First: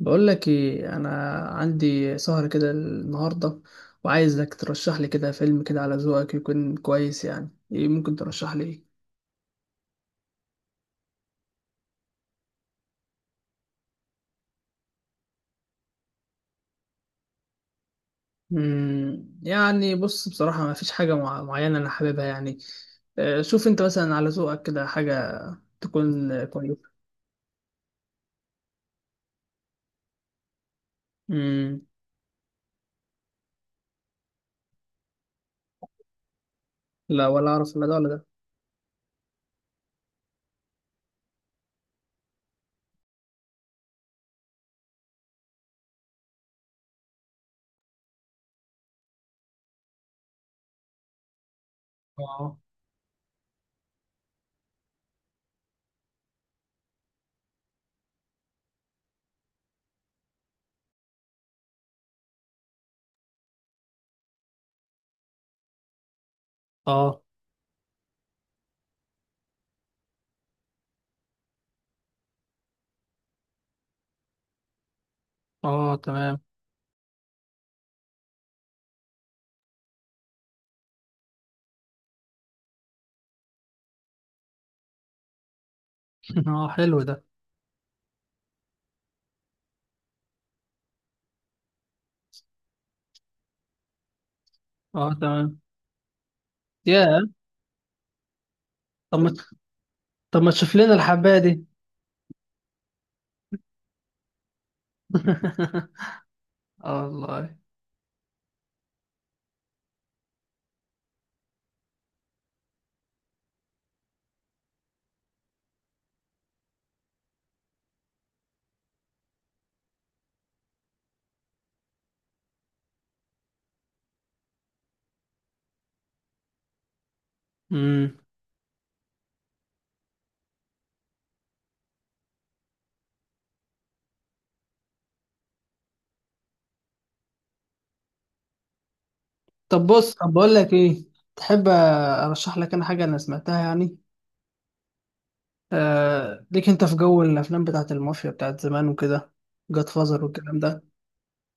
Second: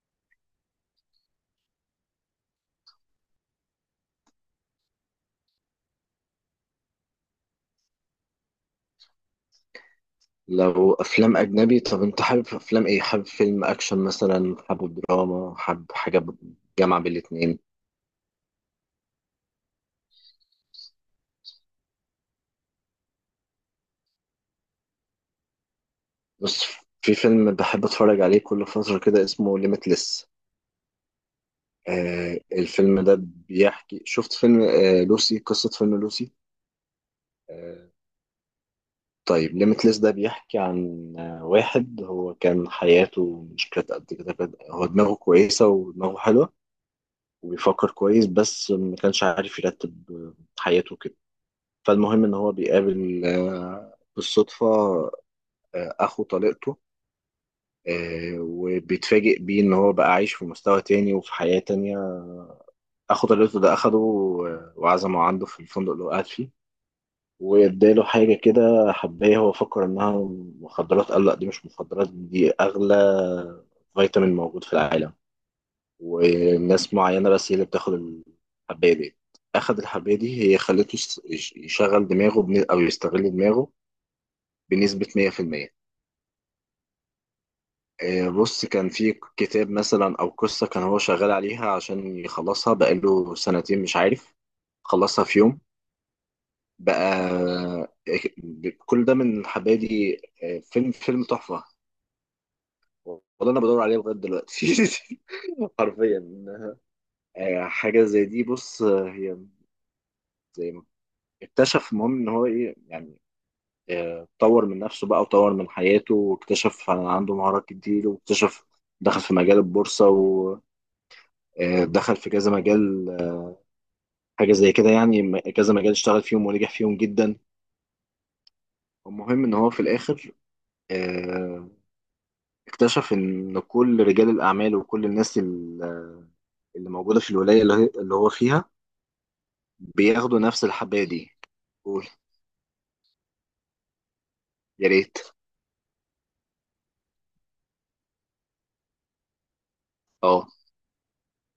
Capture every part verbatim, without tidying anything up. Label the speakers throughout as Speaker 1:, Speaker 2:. Speaker 1: بقول لك ايه. انا عندي سهرة كده النهارده، وعايزك ترشح لي كده فيلم كده على ذوقك يكون كويس. يعني ايه ممكن ترشح لي ايه؟
Speaker 2: لو افلام اجنبي. طب انت حابب افلام ايه؟ حابب فيلم اكشن مثلا، حابب دراما، حابب حاجه ب- جامعه بين الاتنين.
Speaker 1: مم، يعني بص، بصراحة ما فيش حاجة مع- معينة انا حاببها يعني. آه، شوف انت مثلا على ذوقك كده حاجة تكون آه،
Speaker 2: بص،
Speaker 1: كويسة.
Speaker 2: في فيلم بحب اتفرج عليه كل فتره كده اسمه ليميتلس.
Speaker 1: مم.
Speaker 2: آه الفيلم ده بيحكي، شفت فيلم آه لوسي؟ قصه فيلم لوسي.
Speaker 1: لا، ولا اعرف
Speaker 2: آه
Speaker 1: ولا ده ولا ده.
Speaker 2: طيب ليميتلس ده بيحكي عن آه واحد هو كان حياته مش كانت قد كده، كانت- هو دماغه كويسه ودماغه حلوه وبيفكر كويس، بس ما كانش عارف يرتب حياته كده. فالمهم ان هو
Speaker 1: اه.
Speaker 2: بيقابل آه، بالصدفه آه، اخو طليقته. آه، وبيتفاجئ بيه ان هو بقى عايش في مستوى تاني وفي حياه تانيه. اخو طليقته ده اخده آه، وعزمه عنده في الفندق اللي هو قاعد فيه،
Speaker 1: اه.
Speaker 2: واداله حاجه كده، حبايه هو فكر انها مخدرات. قال لا، دي مش مخدرات، دي اغلى فيتامين موجود في العالم،
Speaker 1: اه، تمام.
Speaker 2: وناس معينه بس هي اللي بتاخد الحبايه دي. اخد الحبايه دي هي خلته يش- يشغل دماغه بن- او يستغل دماغه بنسبة مية في المية.
Speaker 1: اه، حلو ده.
Speaker 2: آه، بص، كان في كتاب مثلا او قصه كان هو شغال عليها عشان يخلصها بقاله سنتين مش عارف،
Speaker 1: اه،
Speaker 2: خلصها في
Speaker 1: تمام.
Speaker 2: يوم بقى.
Speaker 1: يا
Speaker 2: آه، كل ده
Speaker 1: طب ما،
Speaker 2: من حبادي.
Speaker 1: طب ما
Speaker 2: آه،
Speaker 1: تشوف
Speaker 2: فيلم
Speaker 1: لنا
Speaker 2: فيلم
Speaker 1: الحبايه دي.
Speaker 2: تحفه، والله انا بدور عليه لغايه دلوقتي. حرفيا.
Speaker 1: اه،
Speaker 2: آه، حاجه زي دي، بص، آه، هي زي ما اكتشف، المهم ان هو ايه يعني، آه، طور من نفسه بقى وطور من حياته واكتشف عن- عنده مهارات كتير، واكتشف دخل في مجال البورصه، آه، دخل في كذا مجال، آه، حاجة زي كده يعني، م- كذا مجال اشتغل فيهم ونجح فيهم جدا.
Speaker 1: والله.
Speaker 2: المهم ان هو في الاخر آه، اكتشف ان كل رجال الاعمال وكل الناس ال- آه، اللي موجودة في الولاية اللي هي- اللي هو فيها
Speaker 1: طب بص، طب
Speaker 2: بياخدوا
Speaker 1: بقول
Speaker 2: نفس
Speaker 1: لك ايه،
Speaker 2: الحباية دي.
Speaker 1: تحب
Speaker 2: قول،
Speaker 1: ارشح لك انا حاجه انا سمعتها يعني؟
Speaker 2: يا ريت.
Speaker 1: آه، ليك انت في جو الافلام بتاعت المافيا بتاعت زمان وكده، جاد فازر
Speaker 2: اه
Speaker 1: والكلام ده.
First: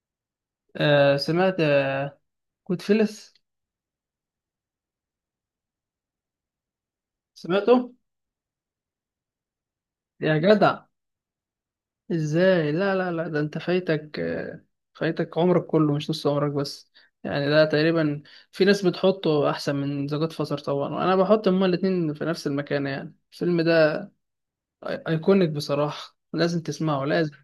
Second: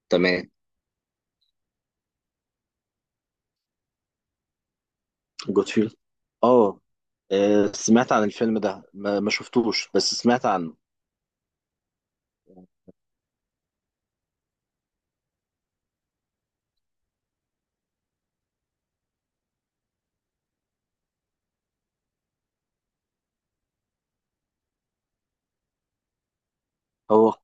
Speaker 2: تمام.
Speaker 1: آه، سمعت آه كود فيلس؟
Speaker 2: جود فيل. اه، آه،
Speaker 1: سمعته.
Speaker 2: سمعت عن الفيلم ده، ما ما شفتوش، بس
Speaker 1: يا
Speaker 2: سمعت عنه.
Speaker 1: جدع، ازاي؟ لا لا لا ده انت فايتك آه فايتك عمرك كله مش نص عمرك بس. يعني ده تقريبا، في ناس بتحطه احسن من ذا جاد فازر طبعا، وانا بحط هما الاتنين في نفس المكان. يعني الفيلم ده ايكونيك بصراحه، لازم تسمعه،
Speaker 2: هو
Speaker 1: لازم.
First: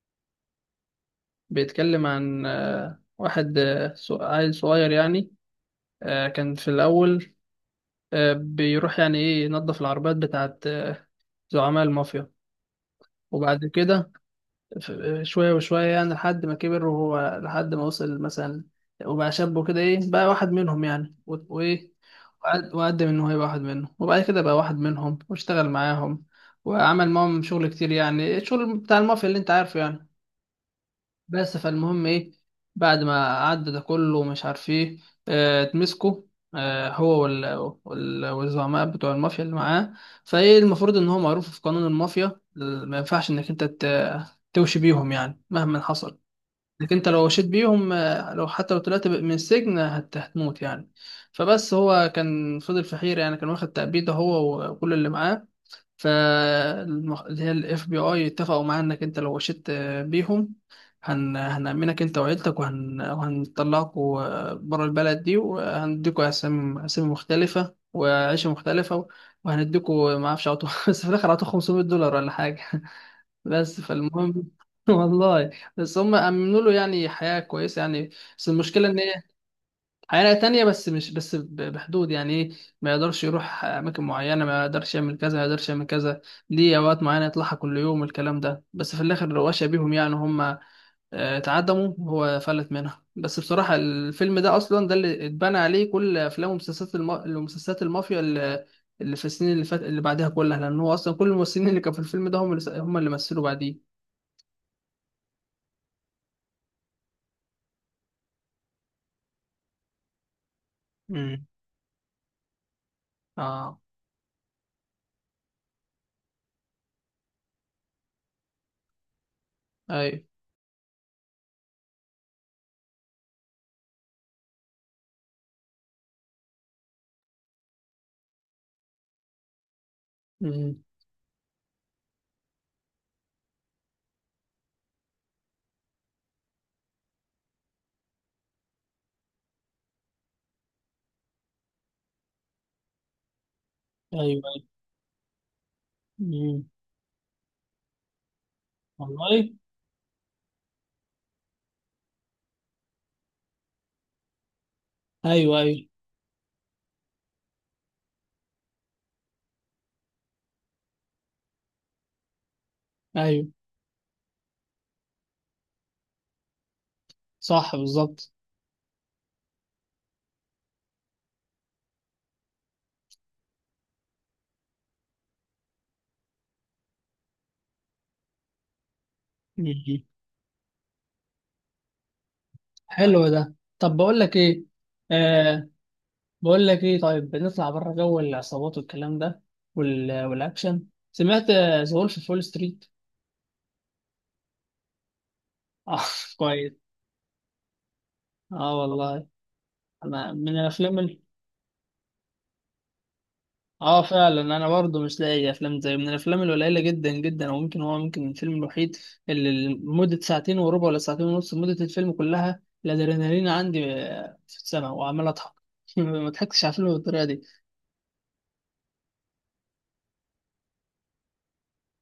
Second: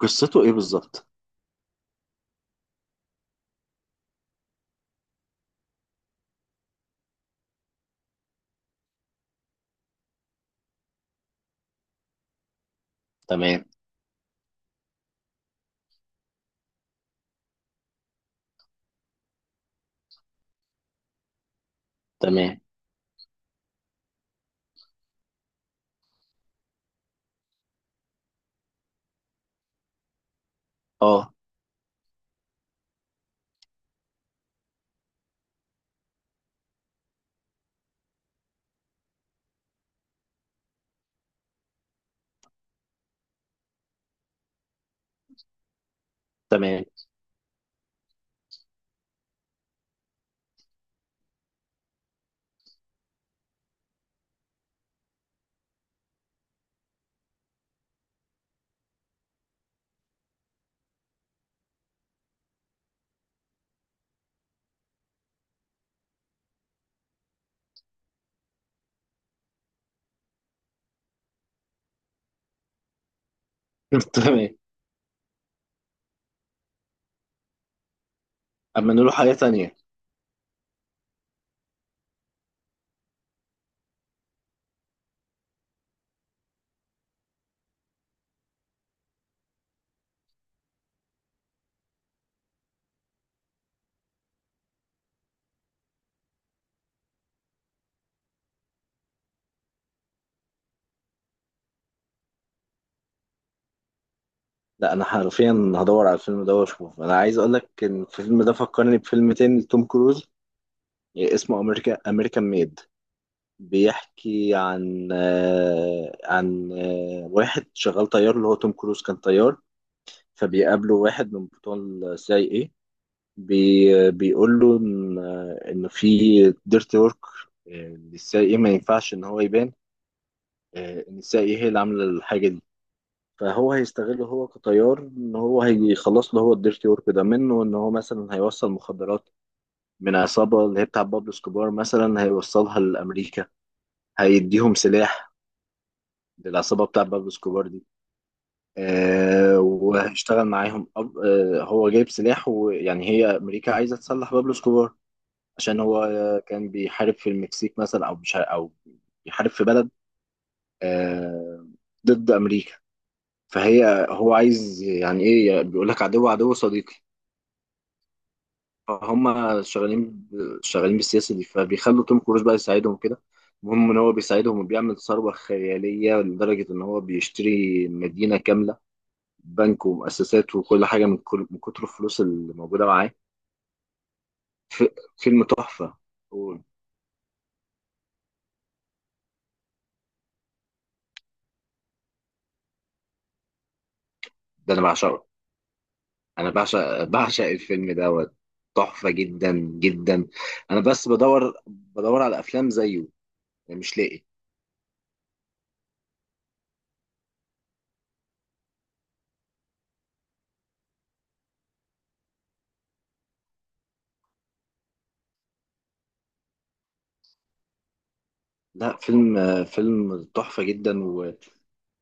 Speaker 2: قصته ايه بالظبط؟
Speaker 1: بيتكلم عن آه، واحد، آه، ص- عيل صغير يعني، آه، كان في الأول آه، بيروح يعني إيه، ينظف العربيات بتاعت آه، زعماء المافيا. وبعد
Speaker 2: تمام.
Speaker 1: كده ف- آه، شوية وشوية يعني، لحد ما كبر، وهو لحد ما وصل مثلا وبقى شاب وكده إيه، بقى واحد منهم يعني، و- وإيه،
Speaker 2: تمام.
Speaker 1: وقد- وقدم إن هو يبقى واحد منهم، وبعد كده بقى واحد منهم واشتغل معاهم، وعمل معاهم شغل كتير، يعني الشغل بتاع المافيا اللي أنت عارفه يعني.
Speaker 2: اه
Speaker 1: بس فالمهم ايه، بعد ما عدى ده كله ومش عارف ايه، آه، اتمسكوا، آه، هو وال- وال- والزعماء بتوع المافيا اللي معاه. فايه، المفروض ان هو معروف في قانون المافيا ال- ما ينفعش انك انت ت- توشي بيهم يعني مهما حصل.
Speaker 2: تمام.
Speaker 1: انك انت لو وشيت بيهم، آه، لو حتى لو طلعت ب- من السجن هت- هتموت يعني. فبس هو كان فضل في حيرة، يعني كان واخد تأبيده هو وكل اللي معاه. فالمح... اللي هي الاف بي اي اتفقوا معانا انك انت لو وشيت آه، بيهم هن... هنأمنك انت وعيلتك وهن... وهنطلعكوا آه، برا البلد دي، وهنديكوا اسامي، اسامي مختلفة وعيشة مختلفة، و- وهنديكوا ما اعرفش، عطوا بس في الاخر عطوا خمسمية دولار ولا حاجة. بس
Speaker 2: تمام.
Speaker 1: فالمهم والله بس هم امنوا له يعني حياة كويسة يعني. بس المشكلة
Speaker 2: اما
Speaker 1: ان
Speaker 2: نقوله
Speaker 1: هي
Speaker 2: حاجة تانية.
Speaker 1: حياة تانية، بس مش بس ب- بحدود يعني ايه، ما يقدرش يروح أماكن معينة، ما يقدرش يعمل كذا، ما يقدرش يعمل كذا، ليه أوقات معينة يطلعها كل يوم الكلام ده. بس في الآخر رواشة بيهم، يعني هم آه، اتعدموا وهو فلت منها. بس بصراحة الفيلم ده أصلا ده اللي اتبنى عليه كل أفلام ومسلسلات الم... المسلسلات المافيا اللي اللي في السنين اللي فات اللي بعدها كلها، لأن هو أصلا كل الممثلين اللي كانوا في الفيلم ده هم اللي س- هم اللي مثلوا بعديه.
Speaker 2: لا، انا حرفيا هدور على الفيلم ده واشوف. انا عايز اقول لك ان الفيلم ده فكرني بفيلم تاني لتوم كروز، إيه،
Speaker 1: امم.
Speaker 2: اسمه امريكا امريكان ميد.
Speaker 1: اه.
Speaker 2: بيحكي عن آه، عن آه، واحد شغال طيار، اللي هو توم كروز كان طيار.
Speaker 1: أيوه.
Speaker 2: فبيقابله واحد من بتوع السي اي اي، بي بيقول له ان آه، إن في ديرتي ورك للسي اي اي، إيه ما ينفعش ان هو يبان
Speaker 1: امم.
Speaker 2: آه، ان السي اي اي هي اللي عامله الحاجه دي. فهو هيستغله هو كطيار، ان هو هيخلص له هو الديرتي ورك ده منه، ان هو مثلا هيوصل مخدرات من عصابه اللي هي بتاع بابلو سكوبار، مثلا هيوصلها لامريكا،
Speaker 1: ايوه، ايوه.
Speaker 2: هيديهم سلاح
Speaker 1: امم.
Speaker 2: للعصابه بتاع بابلو سكوبار دي.
Speaker 1: والله.
Speaker 2: آه وهيشتغل معاهم أب... آه هو جايب سلاح، ويعني هي امريكا عايزه تسلح بابلو سكوبار
Speaker 1: ايوه،
Speaker 2: عشان
Speaker 1: ايوه.
Speaker 2: هو آه، كان بيحارب في المكسيك مثلا، او مش ع- او بيحارب في بلد آه ضد امريكا.
Speaker 1: ايوه.
Speaker 2: فهي، هو عايز يعني ايه، بيقول لك عدو عدو صديقي.
Speaker 1: صح، بالظبط.
Speaker 2: فهم شغالين ب- شغالين بالسياسه دي، فبيخلوا توم كروز بقى يساعدهم كده. المهم ان هو بيساعدهم وبيعمل ثروه خياليه لدرجه ان هو بيشتري مدينه كامله، بنك
Speaker 1: مم.
Speaker 2: ومؤسسات وكل حاجه، من كل من كتر الفلوس اللي موجوده معاه.
Speaker 1: حلو ده، طب بقول لك ايه،
Speaker 2: ف- فيلم
Speaker 1: آه
Speaker 2: تحفه.
Speaker 1: بقول لك ايه، طيب نطلع بره جو العصابات والكلام ده وال... والاكشن. سمعت ذا وولف في فول ستريت؟
Speaker 2: ده انا بعشقه.
Speaker 1: اه.
Speaker 2: انا
Speaker 1: كويس.
Speaker 2: بعشق بعشق الفيلم دوت،
Speaker 1: اه،
Speaker 2: تحفه
Speaker 1: والله.
Speaker 2: جدا جدا.
Speaker 1: انا من
Speaker 2: انا
Speaker 1: الافلام
Speaker 2: بس
Speaker 1: ال...
Speaker 2: بدور بدور على افلام زيه مش
Speaker 1: اه
Speaker 2: لاقي.
Speaker 1: فعلا انا برضو مش لاقي افلام زي، من الافلام القليله جدا جدا، او ممكن هو ممكن الفيلم الوحيد اللي مده ساعتين وربع ولا ساعتين ونص، مده الفيلم كلها الادرينالين عندي آه، في السماء وعمال اضحك. ما ضحكتش على الفيلم بالطريقه دي.
Speaker 2: لا، فيلم فيلم تحفه جدا.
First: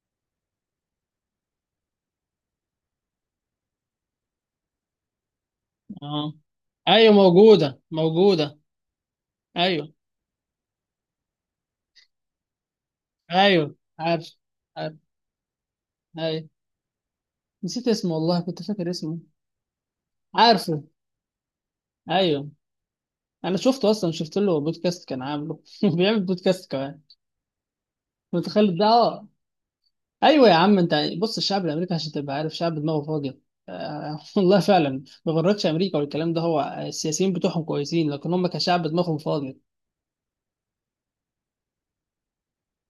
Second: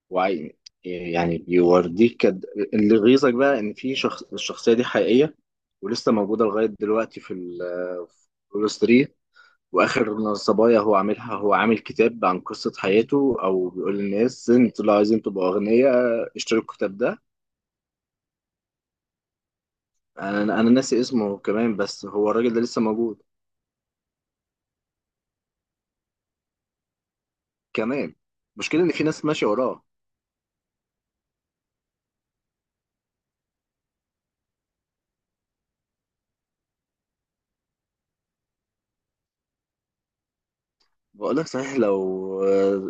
Speaker 2: وعي يعني، بيوريك قد- اللي يغيظك بقى ان في شخص، الشخصيه دي حقيقيه ولسه
Speaker 1: اه.
Speaker 2: موجوده لغايه
Speaker 1: ايوه،
Speaker 2: دلوقتي في
Speaker 1: موجودة موجودة.
Speaker 2: الكولوس تلاتة.
Speaker 1: ايوه،
Speaker 2: واخر صبايا هو عاملها، هو عامل كتاب عن قصه حياته، او
Speaker 1: ايوه.
Speaker 2: بيقول
Speaker 1: عارف.
Speaker 2: للناس انتوا
Speaker 1: عارف.
Speaker 2: لو عايزين تبقوا اغنياء
Speaker 1: ايوه.
Speaker 2: اشتروا الكتاب ده.
Speaker 1: نسيت اسمه والله، كنت فاكر اسمه.
Speaker 2: انا انا
Speaker 1: عارفه.
Speaker 2: ناسي اسمه كمان، بس هو
Speaker 1: ايوه.
Speaker 2: الراجل ده لسه موجود
Speaker 1: انا شفته اصلا، شفت له بودكاست كان عامله بيعمل بودكاست كمان،
Speaker 2: كمان.
Speaker 1: متخيل
Speaker 2: المشكله
Speaker 1: ده؟
Speaker 2: ان في ناس
Speaker 1: اه.
Speaker 2: ماشيه وراه.
Speaker 1: ايوه يا عم انت، بص، الشعب الامريكي، عشان تبقى عارف، شعب دماغه فاضيه. آه والله فعلا، ما غرتش امريكا والكلام ده، هو السياسيين بتوعهم كويسين، لكن هم كشعب دماغهم فاضيه.
Speaker 2: بقول لك صحيح، لو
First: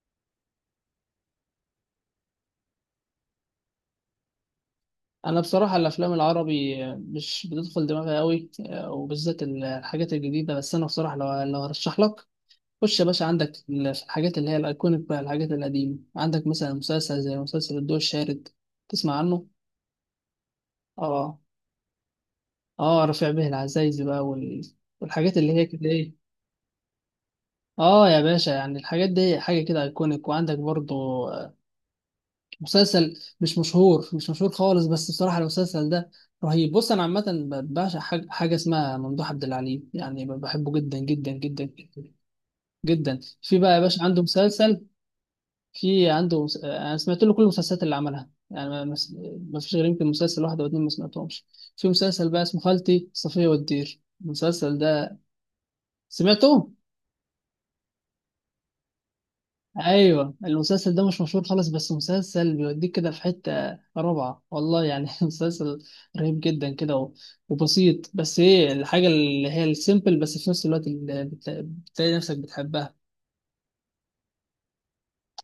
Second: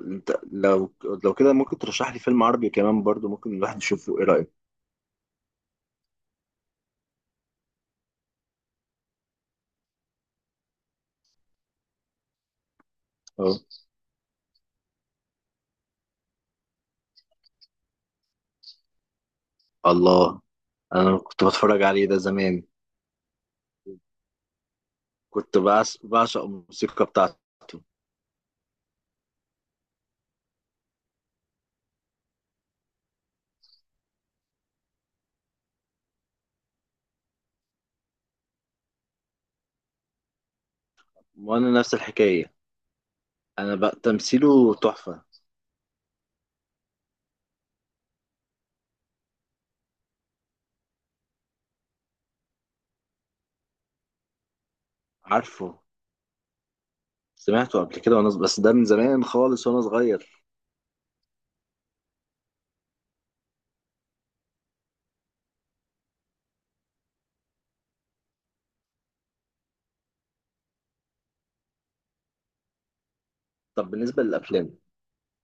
Speaker 2: انت لو لو كده ممكن ترشح لي فيلم عربي كمان برضو، ممكن الواحد يشوفه. ايه رايك؟
Speaker 1: انا بصراحه الافلام العربي مش بتدخل دماغي قوي، وبالذات الحاجات الجديده. بس انا بصراحه لو لو هرشح لك، خش يا باشا عندك
Speaker 2: اه،
Speaker 1: الحاجات اللي هي الايكونيك بقى، الحاجات القديمه. عندك مثلا مسلسل زي مسلسل الضوء الشارد، تسمع عنه؟
Speaker 2: الله، انا
Speaker 1: اه.
Speaker 2: كنت بتفرج عليه ده زمان.
Speaker 1: اه رفيع به العزايزي بقى وال... والحاجات اللي
Speaker 2: كنت
Speaker 1: هي كده
Speaker 2: بعش-
Speaker 1: ايه.
Speaker 2: بعشق الموسيقى بتاعته.
Speaker 1: اه يا باشا، يعني الحاجات دي حاجه كده ايكونيك. وعندك برضو آه، مسلسل مش مشهور، مش مشهور خالص، بس بصراحة المسلسل ده رهيب. بص أنا عامة ب- بعشق حاجة، حاجة اسمها ممدوح عبد العليم، يعني ب- بحبه جدا جدا جدا
Speaker 2: وانا نفس
Speaker 1: جدا
Speaker 2: الحكايه.
Speaker 1: جدا. في بقى
Speaker 2: انا
Speaker 1: يا
Speaker 2: بقى
Speaker 1: باشا عنده
Speaker 2: تمثيله
Speaker 1: مسلسل،
Speaker 2: تحفه.
Speaker 1: في عنده مس... آه، أنا سمعت له كل المسلسلات اللي عملها يعني، ما مس- ما فيش غير يمكن مسلسل واحد أو اتنين ما سمعتهمش. في مسلسل بقى اسمه خالتي صفية والدير، المسلسل ده
Speaker 2: عارفه.
Speaker 1: سمعته؟
Speaker 2: سمعته قبل كده، وانا بس ده من زمان خالص وانا
Speaker 1: ايوه،
Speaker 2: صغير.
Speaker 1: المسلسل ده مش مشهور خالص، بس مسلسل بيوديك كده في حته رابعه، والله يعني. مسلسل رهيب جدا كده، و- وبسيط، بس ايه، الحاجه اللي هي السيمبل بس في نفس الوقت اللي بت- بتلاقي نفسك بتحبها.
Speaker 2: طب بالنسبه للافلام،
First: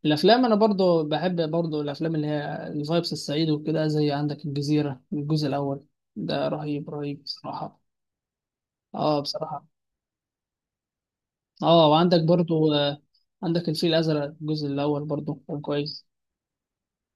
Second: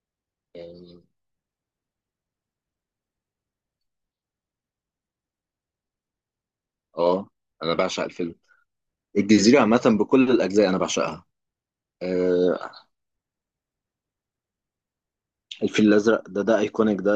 Speaker 1: الافلام انا
Speaker 2: يعني.
Speaker 1: برضو بحب برضو الافلام اللي هي الفايبس السعيده وكده، زي عندك الجزيره الجزء الاول، ده رهيب رهيب
Speaker 2: اه، انا
Speaker 1: بصراحه.
Speaker 2: بعشق الفيلم
Speaker 1: اه،
Speaker 2: الجزيره
Speaker 1: بصراحه.
Speaker 2: عامه، بكل الاجزاء انا بعشقها.
Speaker 1: اه، وعندك
Speaker 2: آه
Speaker 1: برضو آه، عندك الفيل الازرق الجزء الاول برضو كان
Speaker 2: الفيل
Speaker 1: كويس.
Speaker 2: الازرق ده، ده ايكونيك ده.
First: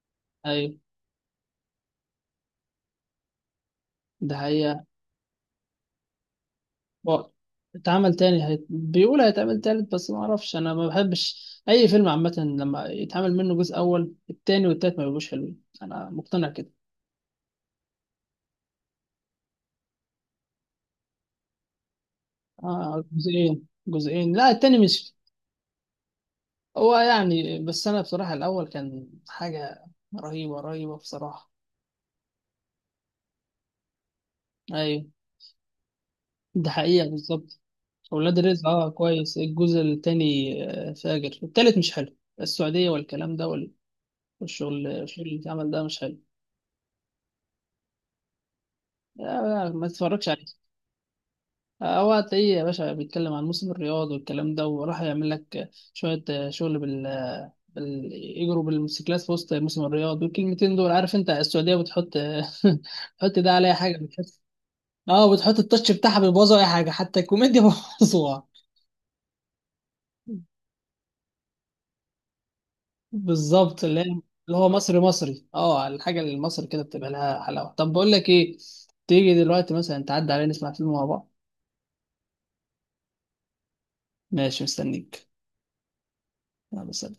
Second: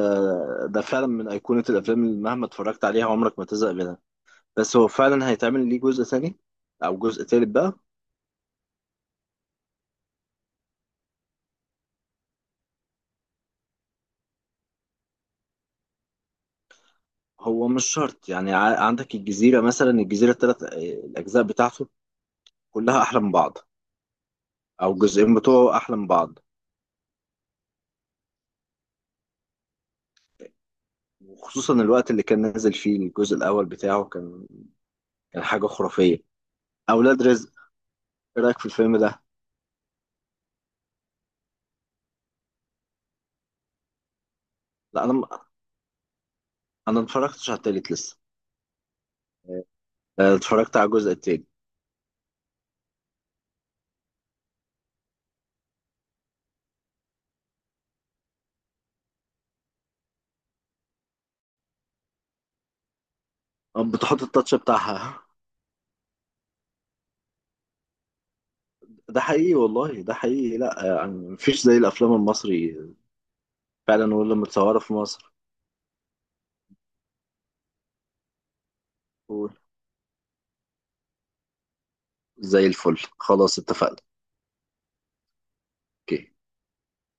Speaker 1: ايوه.
Speaker 2: ده فعلا من ايقونه الافلام اللي مهما اتفرجت عليها عمرك ما تزهق منها.
Speaker 1: ده
Speaker 2: بس
Speaker 1: حقيقة.
Speaker 2: هو فعلا هيتعمل ليه جزء ثاني او
Speaker 1: و-
Speaker 2: جزء ثالث بقى؟
Speaker 1: اتعمل تاني، هيت... بيقول هيتعمل تالت، بس ما اعرفش، انا ما بحبش اي فيلم عامه لما يتعمل منه جزء، اول التاني والتالت ما بيبقوش حلوين، انا مقتنع كده.
Speaker 2: هو مش شرط يعني، ع- عندك الجزيرة مثلا، الجزيرة الثلاث الأجزاء بتاعته كلها
Speaker 1: اه،
Speaker 2: أحلى من بعض،
Speaker 1: جزئين، جزئين، لا التاني
Speaker 2: أو
Speaker 1: مش،
Speaker 2: الجزئين بتوعه أحلى من بعض.
Speaker 1: هو يعني، بس انا بصراحه الاول كان حاجه رهيبه رهيبه بصراحه.
Speaker 2: وخصوصا الوقت اللي كان نازل فيه الجزء الأول بتاعه، كان
Speaker 1: ايوه،
Speaker 2: كان حاجة خرافية.
Speaker 1: ده حقيقه
Speaker 2: أولاد رزق،
Speaker 1: بالظبط. اولاد
Speaker 2: إيه رأيك في
Speaker 1: رزق، اه
Speaker 2: الفيلم ده؟
Speaker 1: كويس الجزء التاني. آه، فاجر، التالت مش حلو، السعوديه والكلام ده وال- والشغل،
Speaker 2: لا، أنا م-
Speaker 1: الشغل اللي اتعمل ده مش حلو.
Speaker 2: أنا ما اتفرجتش على التالت لسه.
Speaker 1: لا لا، ما تتفرجش.
Speaker 2: آه، اتفرجت على الجزء التاني.
Speaker 1: هو هتلاقيه يا باشا بيتكلم عن موسم الرياض والكلام ده، وراح يعمل لك شوية شغل بال بال يجروا بالموتوسيكلات في وسط موسم الرياض. والكلمتين دول عارف، انت السعودية بتحط بتحط ده على اي
Speaker 2: آه،
Speaker 1: حاجة،
Speaker 2: بتحط
Speaker 1: بتحط
Speaker 2: التاتش بتاعها.
Speaker 1: اه بتحط التاتش بتاعها، بيبوظوا اي حاجة، حتى الكوميديا بيبوظوها.
Speaker 2: ده حقيقي والله، ده حقيقي. لا آه، يعني مفيش زي الأفلام المصري،
Speaker 1: بالظبط، اللي هي
Speaker 2: فعلا، ولا
Speaker 1: اللي هو
Speaker 2: متصورة في
Speaker 1: مصري
Speaker 2: مصر.
Speaker 1: مصري، اه الحاجة اللي المصري كده بتبقى لها حلاوة. طب بقول لك ايه، تيجي
Speaker 2: قول.
Speaker 1: دلوقتي مثلا تعدي علينا نسمع فيلم مع بعض؟
Speaker 2: زي الفل، خلاص اتفقنا.
Speaker 1: ماشي، مستنيك.
Speaker 2: أوكي.
Speaker 1: يلا، سلام.